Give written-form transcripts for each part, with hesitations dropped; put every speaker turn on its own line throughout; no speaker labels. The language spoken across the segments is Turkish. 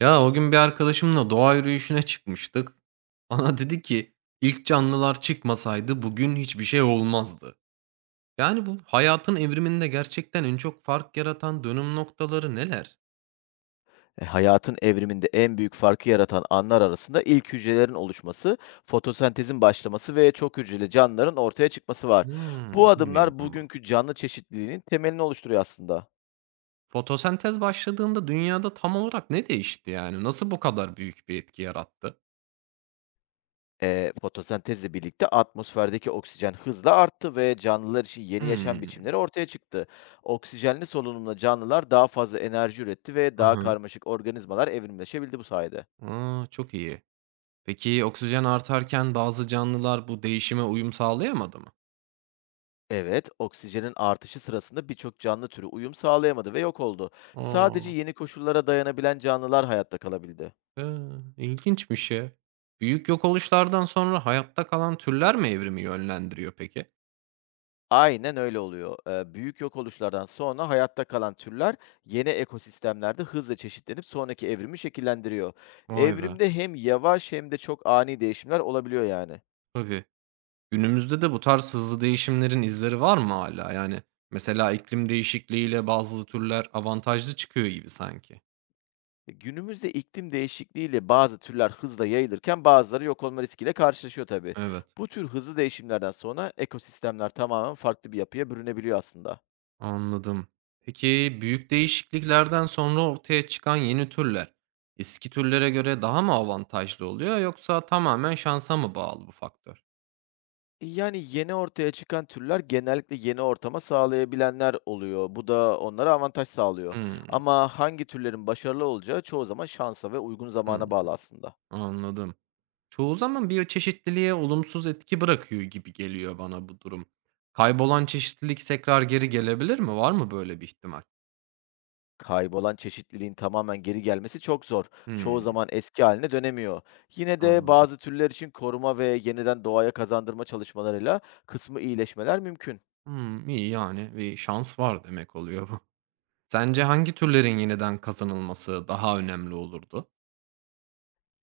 Ya o gün bir arkadaşımla doğa yürüyüşüne çıkmıştık. Bana dedi ki ilk canlılar çıkmasaydı bugün hiçbir şey olmazdı. Yani bu hayatın evriminde gerçekten en çok fark yaratan dönüm noktaları neler?
Hayatın evriminde en büyük farkı yaratan anlar arasında ilk hücrelerin oluşması, fotosentezin başlaması ve çok hücreli canlıların ortaya çıkması var.
Hmm,
Bu adımlar
bilmiyordum.
bugünkü canlı çeşitliliğinin temelini oluşturuyor aslında.
Fotosentez başladığında dünyada tam olarak ne değişti yani? Nasıl bu kadar büyük bir etki yarattı?
Fotosentezle birlikte atmosferdeki oksijen hızla arttı ve canlılar için yeni yaşam
Hmm.
biçimleri ortaya çıktı. Oksijenli solunumla canlılar daha fazla enerji üretti ve
Hı
daha
hı.
karmaşık organizmalar evrimleşebildi bu sayede.
Aa, çok iyi. Peki oksijen artarken bazı canlılar bu değişime uyum sağlayamadı mı?
Evet, oksijenin artışı sırasında birçok canlı türü uyum sağlayamadı ve yok oldu. Sadece
Aa.
yeni koşullara dayanabilen canlılar hayatta kalabildi.
Hıı, ilginçmiş ya. Büyük yok oluşlardan sonra hayatta kalan türler mi evrimi yönlendiriyor peki?
Aynen öyle oluyor. Büyük yok oluşlardan sonra hayatta kalan türler yeni ekosistemlerde hızla çeşitlenip sonraki evrimi şekillendiriyor.
Vay be.
Evrimde hem yavaş hem de çok ani değişimler olabiliyor yani.
Tabii. Günümüzde de bu tarz hızlı değişimlerin izleri var mı hala? Yani, mesela iklim değişikliğiyle bazı türler avantajlı çıkıyor gibi sanki.
Günümüzde iklim değişikliğiyle bazı türler hızla yayılırken bazıları yok olma riskiyle karşılaşıyor tabii.
Evet,
Bu tür hızlı değişimlerden sonra ekosistemler tamamen farklı bir yapıya bürünebiliyor aslında.
anladım. Peki, büyük değişikliklerden sonra ortaya çıkan yeni türler, eski türlere göre daha mı avantajlı oluyor yoksa tamamen şansa mı bağlı bu faktör?
Yani, yeni ortaya çıkan türler genellikle yeni ortama sağlayabilenler oluyor. Bu da onlara avantaj sağlıyor.
Hımm.
Ama hangi türlerin başarılı olacağı çoğu zaman şansa ve uygun
Hımm,
zamana bağlı aslında.
anladım. Çoğu zaman biyoçeşitliliğe olumsuz etki bırakıyor gibi geliyor bana bu durum. Kaybolan çeşitlilik tekrar geri gelebilir mi? Var mı böyle bir ihtimal?
Kaybolan çeşitliliğin tamamen geri gelmesi çok zor. Çoğu
Hımm,
zaman eski haline dönemiyor. Yine de
anladım.
bazı türler için koruma ve yeniden doğaya kazandırma çalışmalarıyla kısmı iyileşmeler mümkün.
Hımm, iyi, yani, bir şans var demek oluyor bu. Sence hangi türlerin yeniden kazanılması daha önemli olurdu?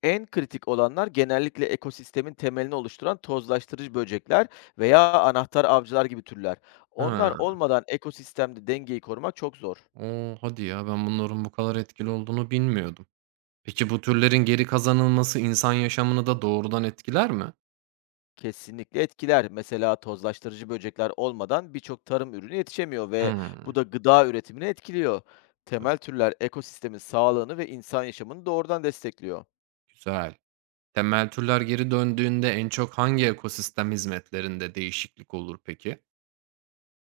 En kritik olanlar genellikle ekosistemin temelini oluşturan tozlaştırıcı böcekler veya anahtar avcılar gibi türler. Onlar
Ha.
olmadan ekosistemde dengeyi korumak çok zor.
O! Hadi ya, ben bunların bu kadar etkili olduğunu bilmiyordum. Peki bu türlerin geri kazanılması insan yaşamını da doğrudan etkiler mi?
Kesinlikle etkiler. Mesela tozlaştırıcı böcekler olmadan birçok tarım ürünü yetişemiyor ve bu
Hımm.
da gıda üretimini etkiliyor. Temel
Tabii.
türler ekosistemin sağlığını ve insan yaşamını doğrudan destekliyor.
Güzel. Temel türler geri döndüğünde en çok hangi ekosistem hizmetlerinde değişiklik olur peki?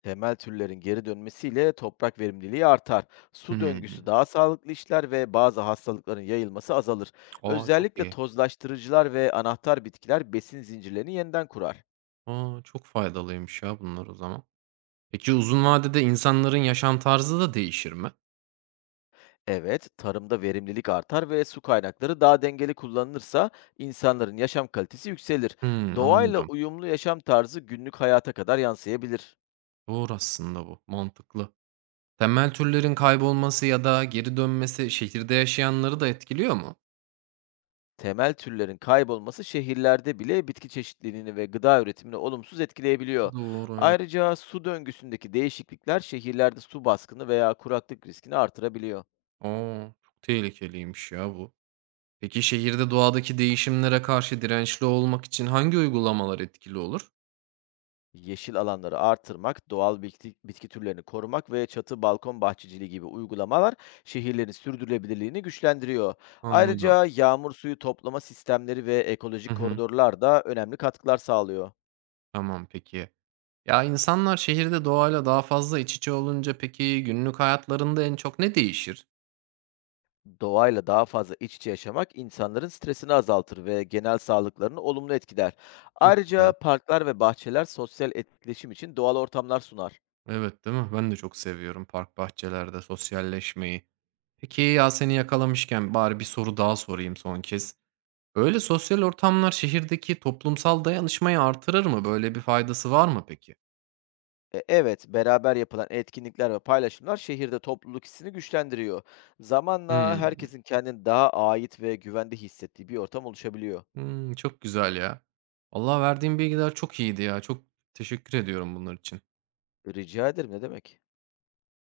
Temel türlerin geri dönmesiyle toprak verimliliği artar. Su
Hımm.
döngüsü daha sağlıklı işler ve bazı hastalıkların yayılması azalır.
A, çok
Özellikle
iyi.
tozlaştırıcılar ve anahtar bitkiler besin zincirlerini yeniden kurar.
A, çok faydalıymış ya bunlar o zaman. Peki uzun vadede insanların yaşam tarzı da değişir mi?
Evet, tarımda verimlilik artar ve su kaynakları daha dengeli kullanılırsa insanların yaşam kalitesi yükselir.
Hımm,
Doğayla
anladım.
uyumlu yaşam tarzı günlük hayata kadar yansıyabilir.
Doğru aslında bu, mantıklı. Temel türlerin kaybolması ya da geri dönmesi şehirde yaşayanları da etkiliyor mu?
Temel türlerin kaybolması şehirlerde bile bitki çeşitliliğini ve gıda üretimini olumsuz etkileyebiliyor.
Doğru, evet.
Ayrıca su döngüsündeki değişiklikler şehirlerde su baskını veya kuraklık riskini artırabiliyor.
A, çok tehlikeliymiş ya bu. Peki şehirde doğadaki değişimlere karşı dirençli olmak için hangi uygulamalar etkili olur?
Yeşil alanları artırmak, doğal bitki, bitki türlerini korumak ve çatı balkon bahçeciliği gibi uygulamalar şehirlerin sürdürülebilirliğini güçlendiriyor.
Anladım.
Ayrıca yağmur suyu toplama sistemleri ve
Hı
ekolojik
hı.
koridorlar da önemli katkılar sağlıyor.
Tamam, peki. Ya, insanlar şehirde doğayla daha fazla iç içe olunca peki günlük hayatlarında en çok ne değişir?
Doğayla daha fazla iç içe yaşamak insanların stresini azaltır ve genel sağlıklarını olumlu etkiler.
Çok
Ayrıca
güzel.
parklar ve bahçeler sosyal etkileşim için doğal ortamlar sunar.
Evet, değil mi? Ben de çok seviyorum park, bahçelerde sosyalleşmeyi. Peki, ya, seni yakalamışken bari bir soru daha sorayım son kez. Böyle sosyal ortamlar şehirdeki toplumsal dayanışmayı artırır mı? Böyle bir faydası var mı peki?
Evet, beraber yapılan etkinlikler ve paylaşımlar şehirde topluluk hissini güçlendiriyor. Zamanla
Hımm.
herkesin kendini daha ait ve güvende hissettiği bir ortam oluşabiliyor.
Hımm, çok güzel ya. Allah verdiğin bilgiler çok iyiydi ya. Çok teşekkür ediyorum bunlar için.
Rica ederim, ne demek?